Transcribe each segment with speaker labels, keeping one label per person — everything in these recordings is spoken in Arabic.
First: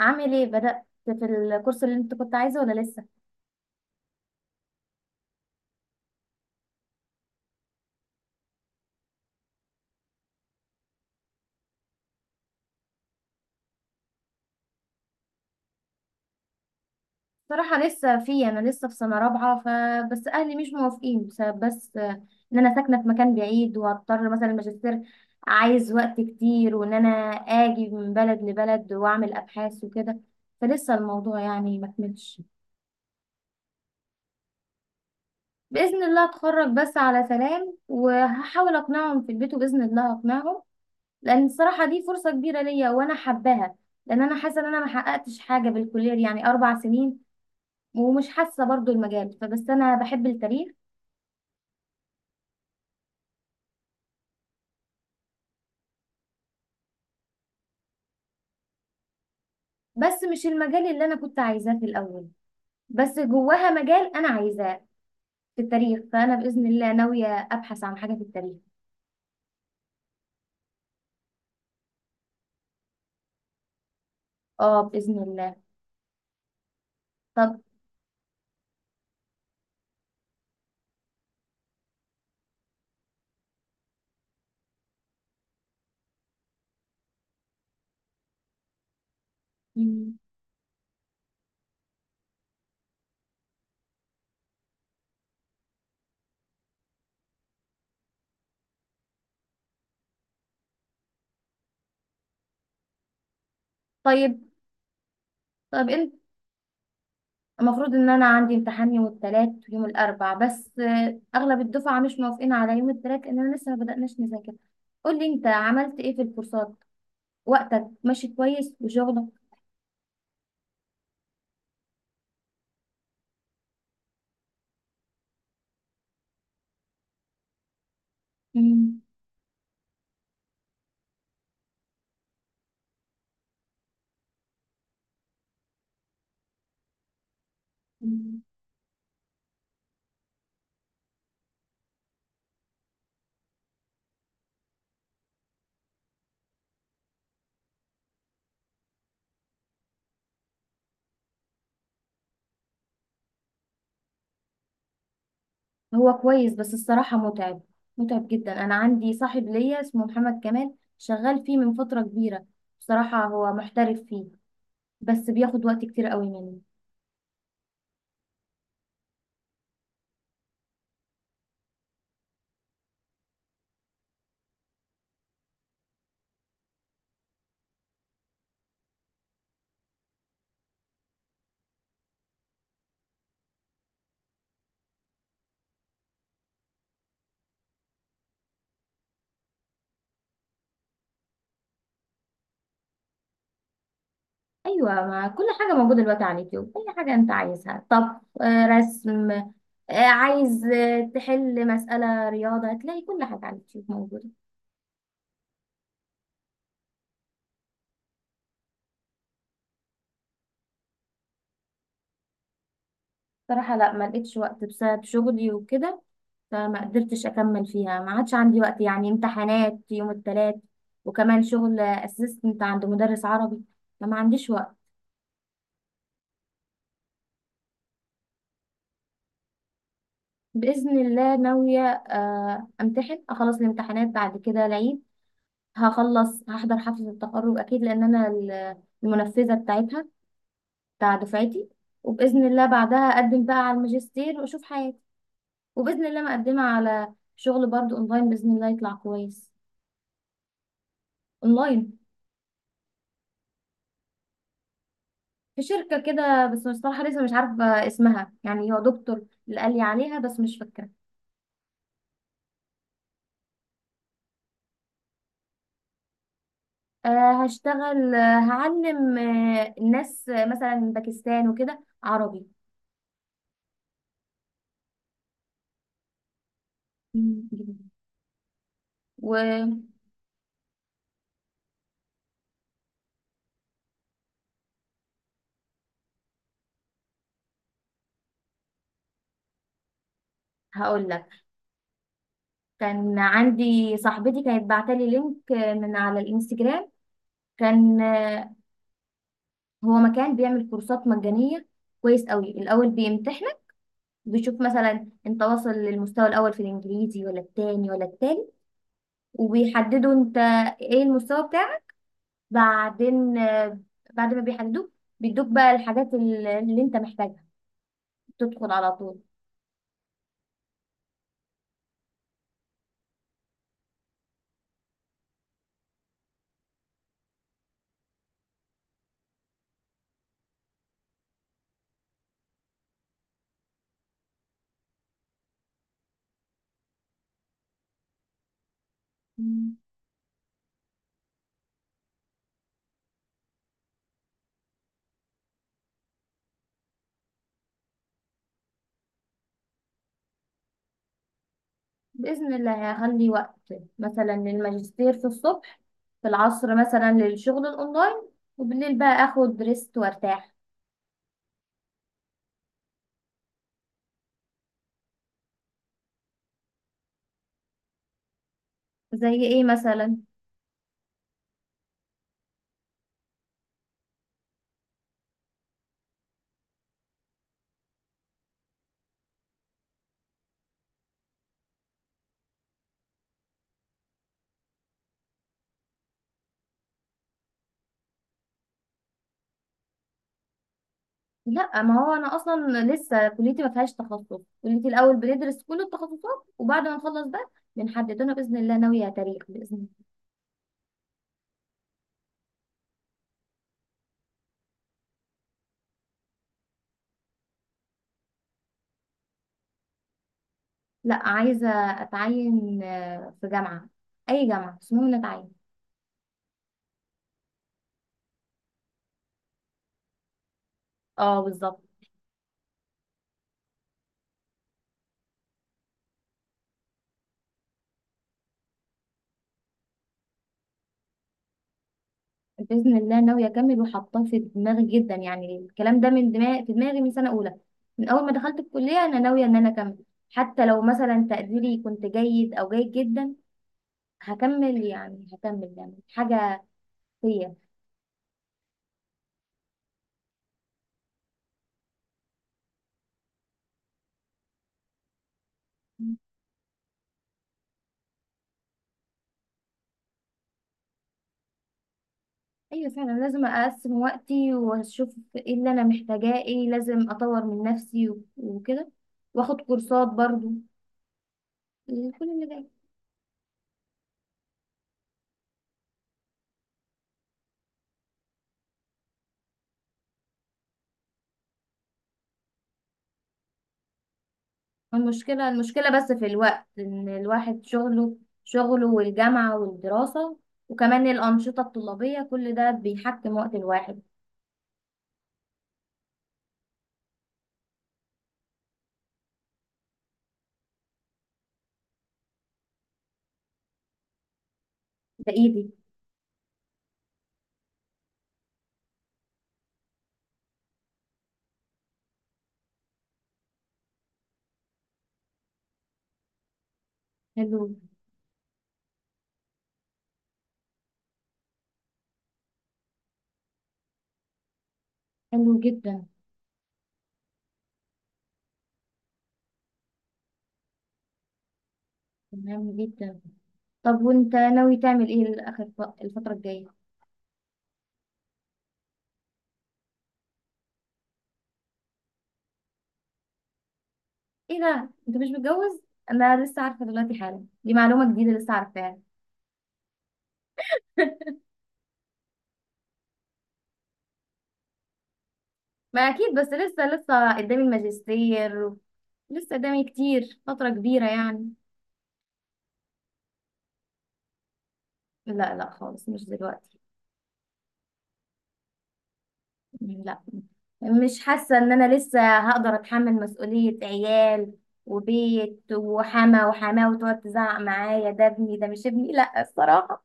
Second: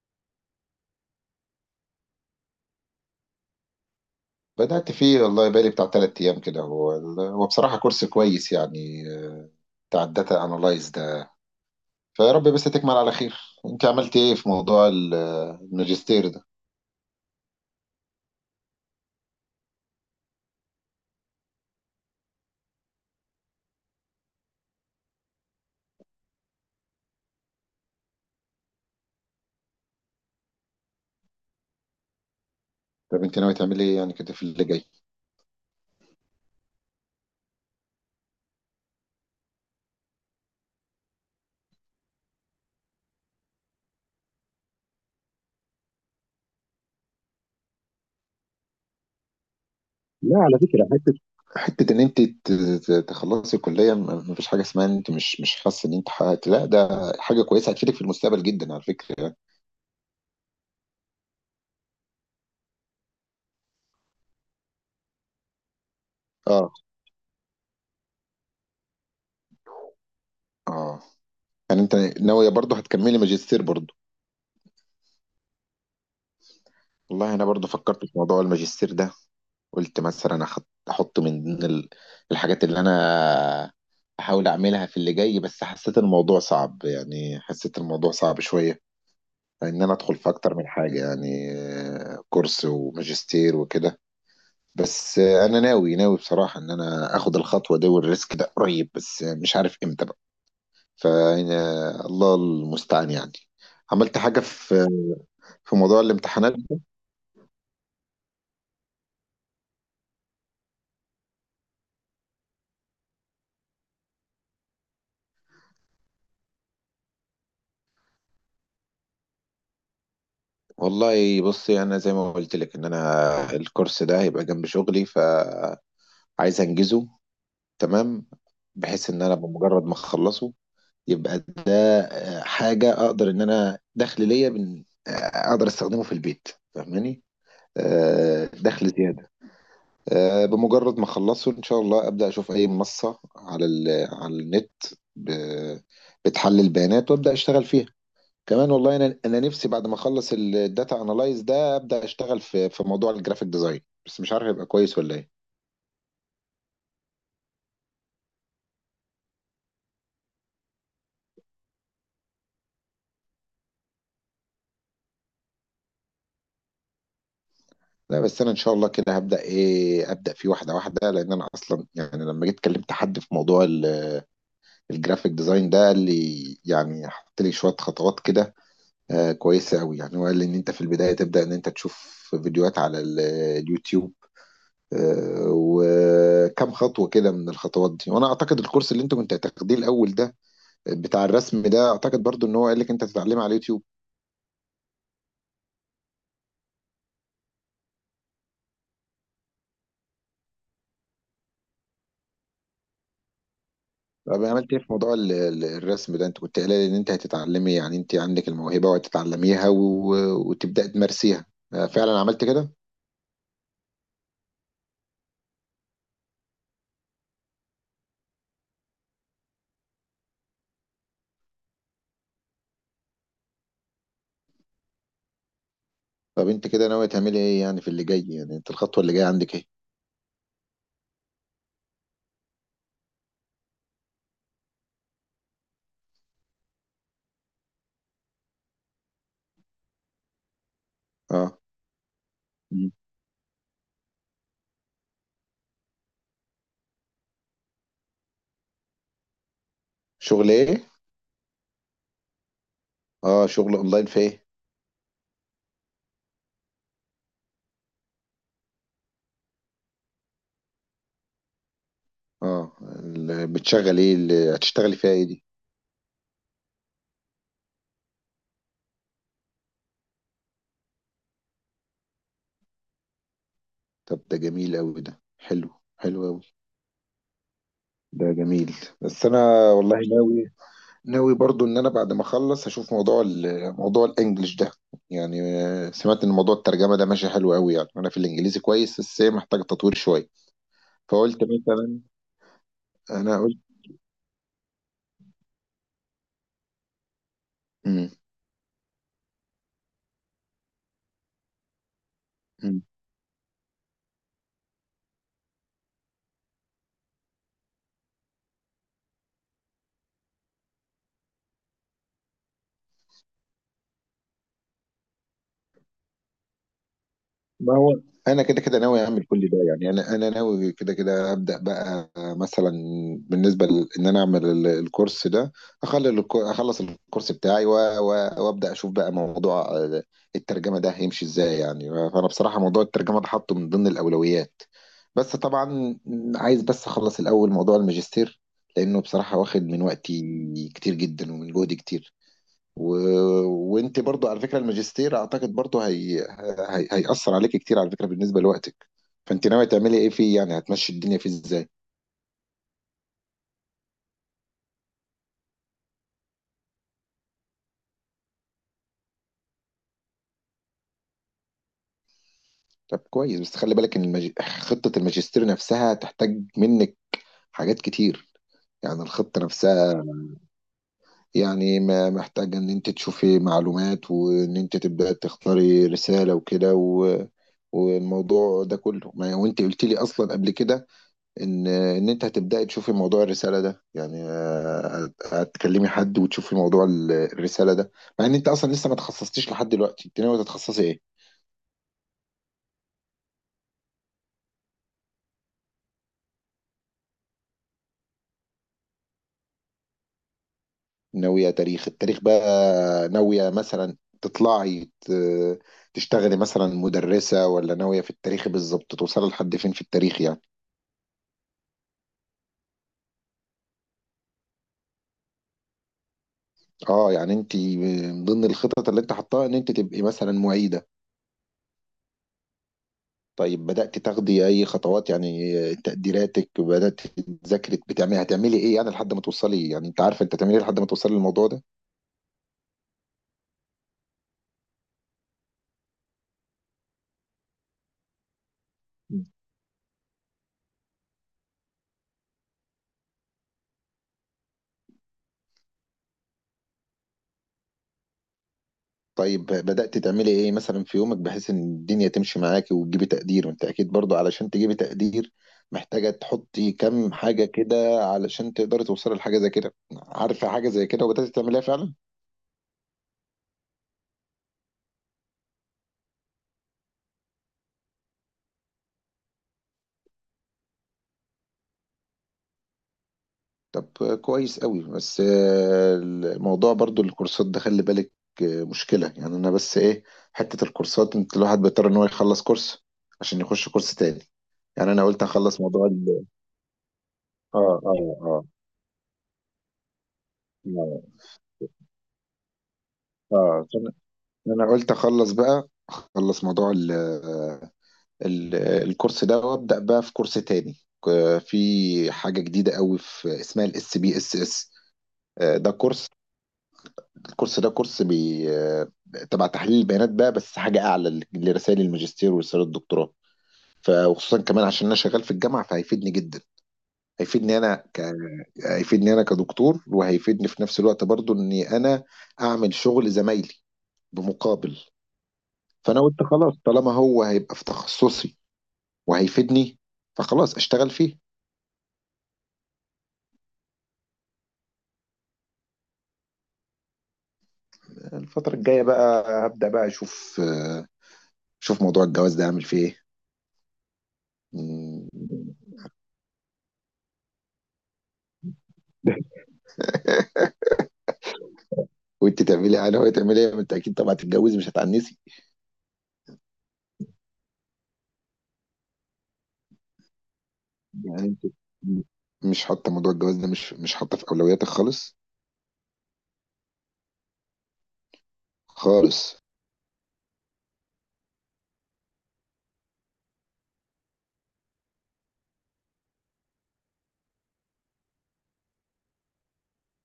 Speaker 1: عامل ايه بدأت في الكورس اللي انت كنت عايزه ولا لسه؟
Speaker 2: بدأت فيه والله بقالي بتاع تلات أيام كده هو بصراحة كورس كويس يعني، بتاع الداتا أنالايز ده. فيا رب بس تكمل على خير. أنت عملت إيه في موضوع الماجستير ده؟
Speaker 1: صراحة لسه فيه انا لسه في سنة رابعة، فبس اهلي مش موافقين بسبب بس آه، ان انا ساكنة في مكان بعيد، وهضطر مثلا الماجستير عايز وقت كتير وان انا اجي من بلد لبلد واعمل ابحاث وكده، فلسه الموضوع يعني ما كملش.
Speaker 2: طب أنت ناوي تعملي إيه يعني كده في اللي جاي؟
Speaker 1: بإذن الله اتخرج بس على سلام، وهحاول اقنعهم في البيت وبإذن الله اقنعهم، لان الصراحة دي فرصة كبيرة ليا وانا حباها، لان انا حاسة ان انا ما حققتش حاجة بالكلية دي، يعني 4 سنين ومش حاسة برضو المجال، فبس أنا بحب
Speaker 2: لا على
Speaker 1: التاريخ.
Speaker 2: فكرة، حتة حتة إن أنت ت- ت- تخلصي الكلية، مفيش حاجة اسمها إن أنت مش حاسة إن أنت حققت، لا ده حاجة كويسة هتفيدك في المستقبل جدا على فكرة يعني.
Speaker 1: بس مش المجال اللي أنا كنت عايزاه في الأول، بس جواها مجال أنا عايزاه في التاريخ، فأنا بإذن
Speaker 2: اه.
Speaker 1: الله ناوية أبحث عن حاجة في التاريخ.
Speaker 2: آه. يعني أنت ناوية برضه هتكملي ماجستير برضه؟
Speaker 1: اه بإذن الله.
Speaker 2: والله أنا
Speaker 1: طب.
Speaker 2: برضه فكرت في موضوع الماجستير ده. قلت مثلا احط من ضمن الحاجات اللي انا احاول اعملها في اللي جاي، بس حسيت الموضوع صعب، يعني حسيت الموضوع صعب شوية، ان انا ادخل
Speaker 1: مم،
Speaker 2: في اكتر من حاجة يعني، كورس وماجستير وكده. بس انا ناوي بصراحة ان انا اخد الخطوة دي والريسك ده قريب، بس مش عارف امتى بقى. ف الله المستعان يعني. عملت
Speaker 1: طيب.
Speaker 2: حاجة في في
Speaker 1: طب
Speaker 2: موضوع الامتحانات؟
Speaker 1: المفروض إن أنا عندي امتحان يوم الثلاث ويوم الأربع، بس أغلب الدفعة مش موافقين على يوم الثلاث لأننا لسه ما بدأناش نذاكر. قولي أنت عملت إيه في الكورسات؟ وقتك ماشي كويس وشغلك؟
Speaker 2: والله بصي، انا زي ما قلت لك ان انا الكورس ده هيبقى جنب شغلي، ف عايز انجزه. تمام.
Speaker 1: مم.
Speaker 2: بحيث ان انا بمجرد ما اخلصه يبقى ده حاجه اقدر ان انا دخل ليا بن- آه، اقدر استخدمه في البيت. فاهماني؟
Speaker 1: مم.
Speaker 2: دخل زياده. بمجرد ما اخلصه ان شاء الله ابدا اشوف اي منصه على على النت ب- بتحلل بيانات وابدا اشتغل فيها كمان. والله انا نفسي بعد ما اخلص الداتا انالايز ده ابدا اشتغل في في موضوع الجرافيك ديزاين، بس مش عارف هيبقى كويس ولا ايه.
Speaker 1: هو كويس بس الصراحة متعب، متعب جدا. أنا عندي صاحب ليا اسمه محمد كمال شغال فيه من فترة كبيرة، بصراحة هو محترف فيه، بس بياخد وقت كتير قوي مني.
Speaker 2: لا بس انا ان شاء الله كده هبدا ايه، ابدا فيه واحده واحده، لان انا اصلا يعني لما جيت كلمت حد في موضوع الجرافيك ديزاين ده قال لي يعني حط لي شويه خطوات كده آه كويسه قوي، يعني هو قال لي ان انت في البدايه تبدا ان انت تشوف فيديوهات على اليوتيوب، آه، وكم خطوه كده من الخطوات دي. وانا اعتقد الكورس اللي انت كنت هتاخديه الاول ده، بتاع الرسم ده، اعتقد برضو ان هو قال لك انت تتعلمه على اليوتيوب.
Speaker 1: أيوة، ما كل حاجة موجودة دلوقتي على اليوتيوب، أي حاجة أنت عايزها: طبخ، رسم، عايز تحل مسألة رياضة، هتلاقي كل حاجة على اليوتيوب موجودة.
Speaker 2: طب عملت ايه في موضوع الرسم ده؟ انت كنت قايله لي ان انت هتتعلمي، يعني انت عندك الموهبه وهتتعلميها وتبداي تمارسيها. فعلا عملت كده؟
Speaker 1: بصراحة لا، ما لقيتش وقت بسبب شغلي وكده، فما قدرتش اكمل فيها، ما عادش عندي وقت يعني. امتحانات يوم الثلاث وكمان شغل اسيستنت عند مدرس عربي، فما عنديش وقت.
Speaker 2: طب انت كده ناويه تعملي ايه يعني في اللي جاي؟ يعني انت الخطوه اللي جايه عندك ايه؟
Speaker 1: باذن الله ناويه امتحن، اخلص الامتحانات، بعد كده العيد. هخلص، هحضر حفله التخرج اكيد، لان انا المنفذه بتاعتها، بتاع
Speaker 2: اه.
Speaker 1: دفعتي. وباذن الله
Speaker 2: مم.
Speaker 1: بعدها اقدم بقى على الماجستير واشوف حياتي. وباذن الله مقدمه على شغل برضو اونلاين، باذن الله يطلع كويس.
Speaker 2: شغل ايه؟
Speaker 1: اونلاين.
Speaker 2: اه، شغل اونلاين في ايه؟
Speaker 1: في شركة كده، بس مش، صراحة لسه مش عارفة اسمها، يعني هو دكتور اللي قال لي عليها بس مش فاكرة.
Speaker 2: اه، بتشغل ايه؟ اللي هتشتغلي فيها ايه دي؟
Speaker 1: أه، هشتغل آه، هعلم الناس مثلا من باكستان وكده عربي.
Speaker 2: طب ده جميل قوي، ده حلو، حلو قوي.
Speaker 1: مم، جميل.
Speaker 2: ده جميل. بس انا
Speaker 1: وهقول
Speaker 2: والله ناوي برضو ان انا بعد ما اخلص هشوف موضوع موضوع الانجليش ده، يعني سمعت ان موضوع الترجمه ده ماشي حلو قوي، يعني انا في الانجليزي كويس بس هي محتاج تطوير شويه.
Speaker 1: لك
Speaker 2: فقلت مثلا،
Speaker 1: كان
Speaker 2: انا قلت.
Speaker 1: عندي صاحبتي كانت بعتلي لينك من على الانستجرام. كان
Speaker 2: مم.
Speaker 1: آه، هو مكان بيعمل كورسات مجانية، كويس قوي. الاول بيمتحنك، بيشوف مثلا انت واصل للمستوى الاول في الانجليزي ولا التاني ولا التالت، وبيحددوا انت ايه المستوى بتاعك. بعدين بعد ما بيحدوك، بيدوك بقى الحاجات اللي انت محتاجها،
Speaker 2: ما هو انا كده
Speaker 1: تدخل
Speaker 2: كده
Speaker 1: على
Speaker 2: ناوي
Speaker 1: طول.
Speaker 2: اعمل كل ده، يعني انا ناوي كده كده ابدا بقى مثلا بالنسبه ل- ان انا اعمل الكورس ده، اخلص الكورس بتاعي وابدا اشوف بقى موضوع الترجمه ده هيمشي ازاي يعني. فانا بصراحه موضوع الترجمه ده حاطه من ضمن الاولويات، بس طبعا عايز بس اخلص الاول موضوع الماجستير، لانه بصراحه واخد
Speaker 1: مم.
Speaker 2: من وقتي كتير جدا ومن جهدي كتير و... وانت برضو على فكره الماجستير اعتقد برضو هيأثر عليك كتير على فكره بالنسبه لوقتك. فانت ناويه تعملي ايه فيه؟ يعني هتمشي الدنيا فيه ازاي؟
Speaker 1: بإذن الله هخلي وقت مثلا للماجستير في الصبح، في العصر مثلا للشغل الأونلاين، وبالليل بقى آخد ريست وارتاح.
Speaker 2: طب كويس بس خلي بالك ان خطه الماجستير نفسها تحتاج منك حاجات كتير، يعني
Speaker 1: زي
Speaker 2: الخطه
Speaker 1: إيه
Speaker 2: نفسها،
Speaker 1: مثلا؟
Speaker 2: يعني ما محتاجه ان انت تشوفي معلومات وان انت تبداي تختاري رساله وكده والموضوع ده كله، ما وانت قلت لي اصلا قبل كده ان انت هتبداي تشوفي موضوع الرساله ده، يعني هتكلمي حد وتشوفي موضوع الرساله ده. مع ان انت اصلا لسه ما تخصصتيش لحد دلوقتي، انت ناويه تتخصصي ايه؟
Speaker 1: لا، ما هو أنا أصلا لسه كليتي ما فيهاش تخصص. كليتي الأول بندرس كل التخصصات، وبعد ما نخلص بقى بنحدد. أنا بإذن الله ناوية تاريخ، بإذن الله.
Speaker 2: ناويه تاريخ؟ التاريخ بقى ناويه مثلا تشتغلي مثلا مدرسه، ولا ناويه في التاريخ بالظبط توصلي لحد فين في التاريخ يعني؟
Speaker 1: لا، عايزة أتعين في جامعة، أي جامعة، بس المهم إني أتعين.
Speaker 2: اه، يعني انت من ضمن الخطط اللي انت حطاها ان انت تبقي مثلا معيده؟
Speaker 1: اه، بالظبط.
Speaker 2: طيب بدأت تاخدي أي خطوات؟ يعني تقديراتك بدأت، تذاكري، بتعملي هتعملي إيه يعني لحد ما توصلي؟ يعني أنت عارفة أنت هتعملي إيه لحد ما توصلي للموضوع ده؟
Speaker 1: باذن الله ناويه اكمل، وحاطاه في دماغي جدا. يعني الكلام ده من دماغي، في دماغي من سنه اولى. من اول ما دخلت الكليه انا ناويه ان انا اكمل، حتى لو مثلا تقديري كنت جيد او جيد جدا هكمل، يعني هكمل، يعني حاجه فيا.
Speaker 2: طيب بدأت تعملي إيه مثلا في يومك بحيث إن الدنيا تمشي معاكي وتجيبي تقدير؟ وأنت أكيد برضو علشان تجيبي تقدير محتاجة تحطي كم حاجة كده علشان تقدري توصلي لحاجة زي كده، عارفة حاجة زي كده؟ وبدأت تعمليها فعلا؟
Speaker 1: ايوه فعلا، لازم اقسم وقتي واشوف ايه اللي انا محتاجاه، ايه لازم اطور من نفسي وكده، واخد كورسات برضو. كل اللي...
Speaker 2: طب كويس قوي بس الموضوع برضو الكورسات ده خلي بالك، مشكلة يعني. انا بس ايه، حتة الكورسات انت الواحد بيضطر ان هو يخلص كورس عشان يخش كورس تاني. يعني انا قلت
Speaker 1: المشكلة
Speaker 2: اخلص موضوع
Speaker 1: المشكلة بس
Speaker 2: ال
Speaker 1: في الوقت، إن
Speaker 2: اه
Speaker 1: الواحد
Speaker 2: اه
Speaker 1: شغله
Speaker 2: اه.
Speaker 1: شغله والجامعة والدراسة،
Speaker 2: اه.
Speaker 1: وكمان الأنشطة الطلابية، كل ده بيحكم وقت
Speaker 2: آه. فأنا-
Speaker 1: الواحد.
Speaker 2: انا قلت اخلص بقى، اخلص موضوع ال ال الكورس ده وابدا بقى في كورس تاني، في حاجة جديدة قوي في اسمها SPSS.
Speaker 1: ده إيدي.
Speaker 2: ده كورس، الكورس ده كورس بي... تبع تحليل البيانات بقى، بس حاجة أعلى لرسائل الماجستير ورسائل الدكتوراه، وخصوصا كمان عشان أنا شغال في الجامعة فهيفيدني جدا. هيفيدني أنا
Speaker 1: حلو.
Speaker 2: ك... هيفيدني أنا كدكتور، وهيفيدني في نفس الوقت برضو إني أنا أعمل شغل زمايلي بمقابل.
Speaker 1: حلو
Speaker 2: فأنا
Speaker 1: جدا.
Speaker 2: قلت خلاص طالما هو هيبقى في تخصصي وهيفيدني، فخلاص أشتغل فيه.
Speaker 1: تمام جدا. طب وأنت ناوي تعمل إيه الآخر الفترة الجاية؟
Speaker 2: الفترة الجاية بقى هبدأ بقى أشوف موضوع الجواز ده، أعمل فيه
Speaker 1: إيه ده؟
Speaker 2: إيه.
Speaker 1: أنت مش متجوز؟ أنا لسه عارفة دلوقتي حالا، دي معلومة جديدة لسه عارفاها.
Speaker 2: وانت تعملي يعني، هو تعملي ايه، ما انت اكيد طبعا هتتجوزي مش هتعنسي.
Speaker 1: ما أكيد، بس لسه قدامي الماجستير، لسه قدامي كتير، فترة كبيرة
Speaker 2: يعني انت
Speaker 1: يعني.
Speaker 2: مش حاطه موضوع الجواز ده، مش حاطه في اولوياتك خالص؟
Speaker 1: لا لا، خالص مش دلوقتي.
Speaker 2: خالص.
Speaker 1: لا. مش حاسة ان انا لسه هقدر اتحمل مسؤولية عيال وبيت وحما وحماه، وتقعد تزعق معايا ده ابني ده مش ابني، لا الصراحة.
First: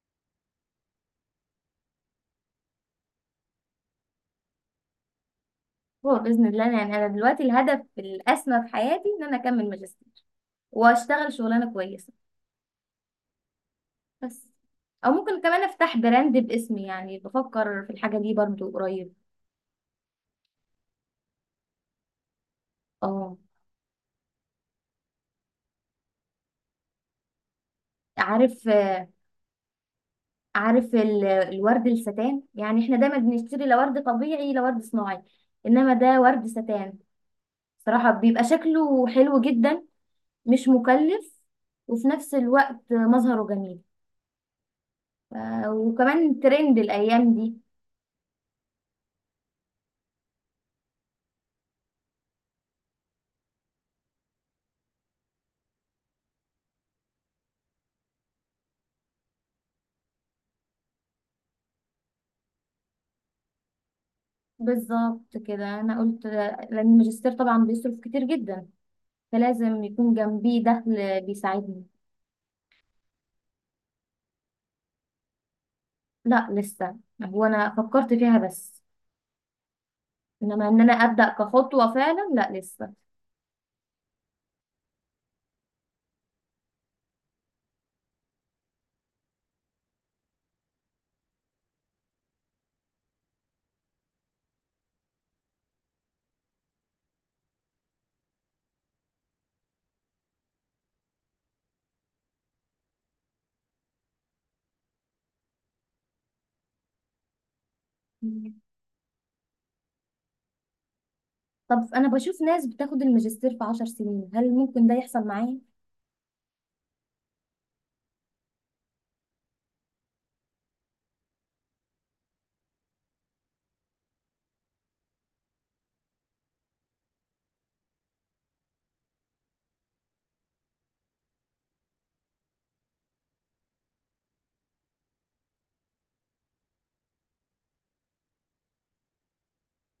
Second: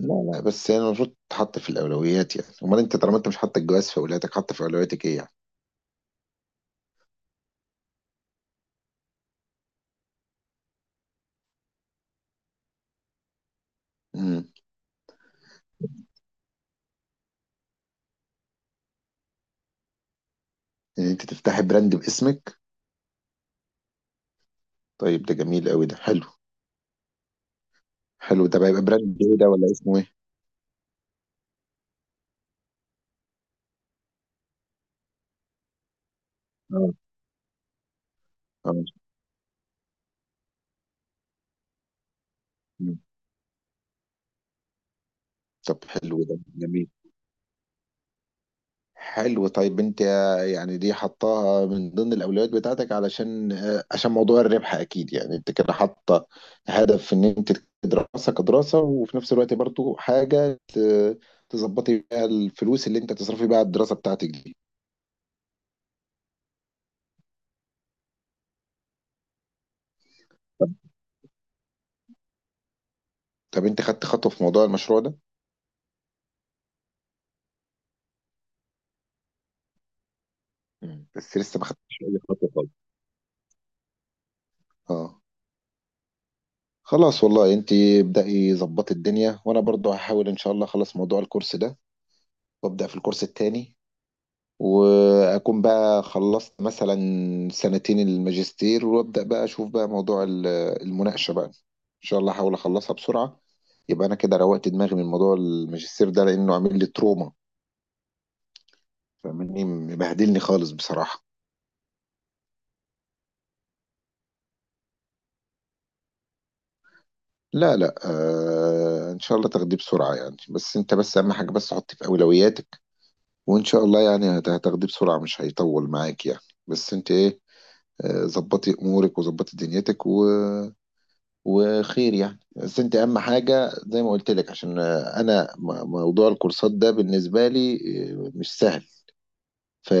Speaker 2: لا لا، بس يعني المفروض تحط في الاولويات، يعني امال انت طالما انت مش حاطه الجواز في اولوياتك، حاطه في اولوياتك ايه يعني؟
Speaker 1: هو بإذن الله، يعني انا دلوقتي الهدف الأسمى في حياتي ان انا اكمل ماجستير واشتغل شغلانة كويسة بس.
Speaker 2: امم.
Speaker 1: او ممكن كمان افتح براند باسمي، يعني بفكر في الحاجة دي برضو قريب.
Speaker 2: ان انت تفتحي براند باسمك؟
Speaker 1: اه.
Speaker 2: طيب ده جميل قوي، ده حلو. حلو ده
Speaker 1: عارف
Speaker 2: بقى، يبقى براند ايه ده ولا اسمه ايه؟
Speaker 1: عارف الورد الستان؟ يعني احنا دايما بنشتري لا ورد طبيعي لا ورد صناعي، انما ده ورد
Speaker 2: اه.
Speaker 1: ستان. صراحة بيبقى
Speaker 2: اه.
Speaker 1: شكله حلو جدا، مش مكلف، وفي نفس الوقت
Speaker 2: مم.
Speaker 1: مظهره جميل،
Speaker 2: طب حلو، ده
Speaker 1: وكمان ترند
Speaker 2: جميل،
Speaker 1: الايام دي.
Speaker 2: حلو. طيب انت يعني دي حطاها من ضمن الاولويات بتاعتك علشان عشان موضوع الربح اكيد، يعني انت كده حاطه هدف ان انت دراسه كدراسه وفي نفس الوقت برضو حاجه تظبطي بيها الفلوس اللي انت تصرفي بيها على الدراسه بتاعتك دي.
Speaker 1: بالظبط كده، انا قلت لان الماجستير طبعا بيصرف كتير جدا، فلازم يكون جنبيه دخل بيساعدني.
Speaker 2: طب انت خدت خطوه في موضوع المشروع ده؟
Speaker 1: لا لسه، هو انا فكرت فيها بس، انما ان انا
Speaker 2: مم.
Speaker 1: ابدا
Speaker 2: بس لسه ما
Speaker 1: كخطوة
Speaker 2: خدتش اي
Speaker 1: فعلا،
Speaker 2: خطوه
Speaker 1: لا
Speaker 2: خالص.
Speaker 1: لسه.
Speaker 2: اه. خلاص والله، انت ابدأي ظبطي الدنيا، وانا برضو هحاول ان شاء الله اخلص موضوع الكورس ده وابدأ في الكورس التاني، واكون بقى خلصت مثلا 2 سنين الماجستير وابدا بقى اشوف بقى موضوع المناقشه بقى، ان شاء الله احاول اخلصها بسرعه، يبقى انا كده روقت دماغي من موضوع الماجستير ده لانه عامل لي تروما، فاهمني، مبهدلني خالص بصراحه.
Speaker 1: طب انا بشوف ناس بتاخد الماجستير في 10 سنين، هل ممكن ده يحصل معايا؟
Speaker 2: لا لا آه، ان شاء الله تاخديه بسرعه يعني، بس انت بس اهم حاجه بس حطيه في اولوياتك، وان شاء الله يعني هتاخديه بسرعه، مش هيطول معاك يعني. بس انت ايه، ظبطي امورك وظبطي دنيتك و وخير يعني. بس انت اهم حاجه زي ما قلت لك عشان انا موضوع الكورسات ده بالنسبه لي اه، مش سهل.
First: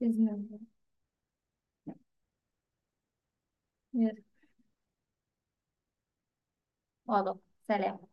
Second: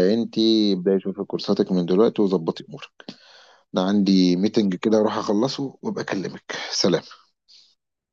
Speaker 1: بإذن الله.
Speaker 2: ابداي شوفي كورساتك من دلوقتي وظبطي امورك. انا
Speaker 1: يلا.
Speaker 2: عندي ميتنج كده اروح اخلصه وابقى اكلمك. سلام.
Speaker 1: واضح. سلام.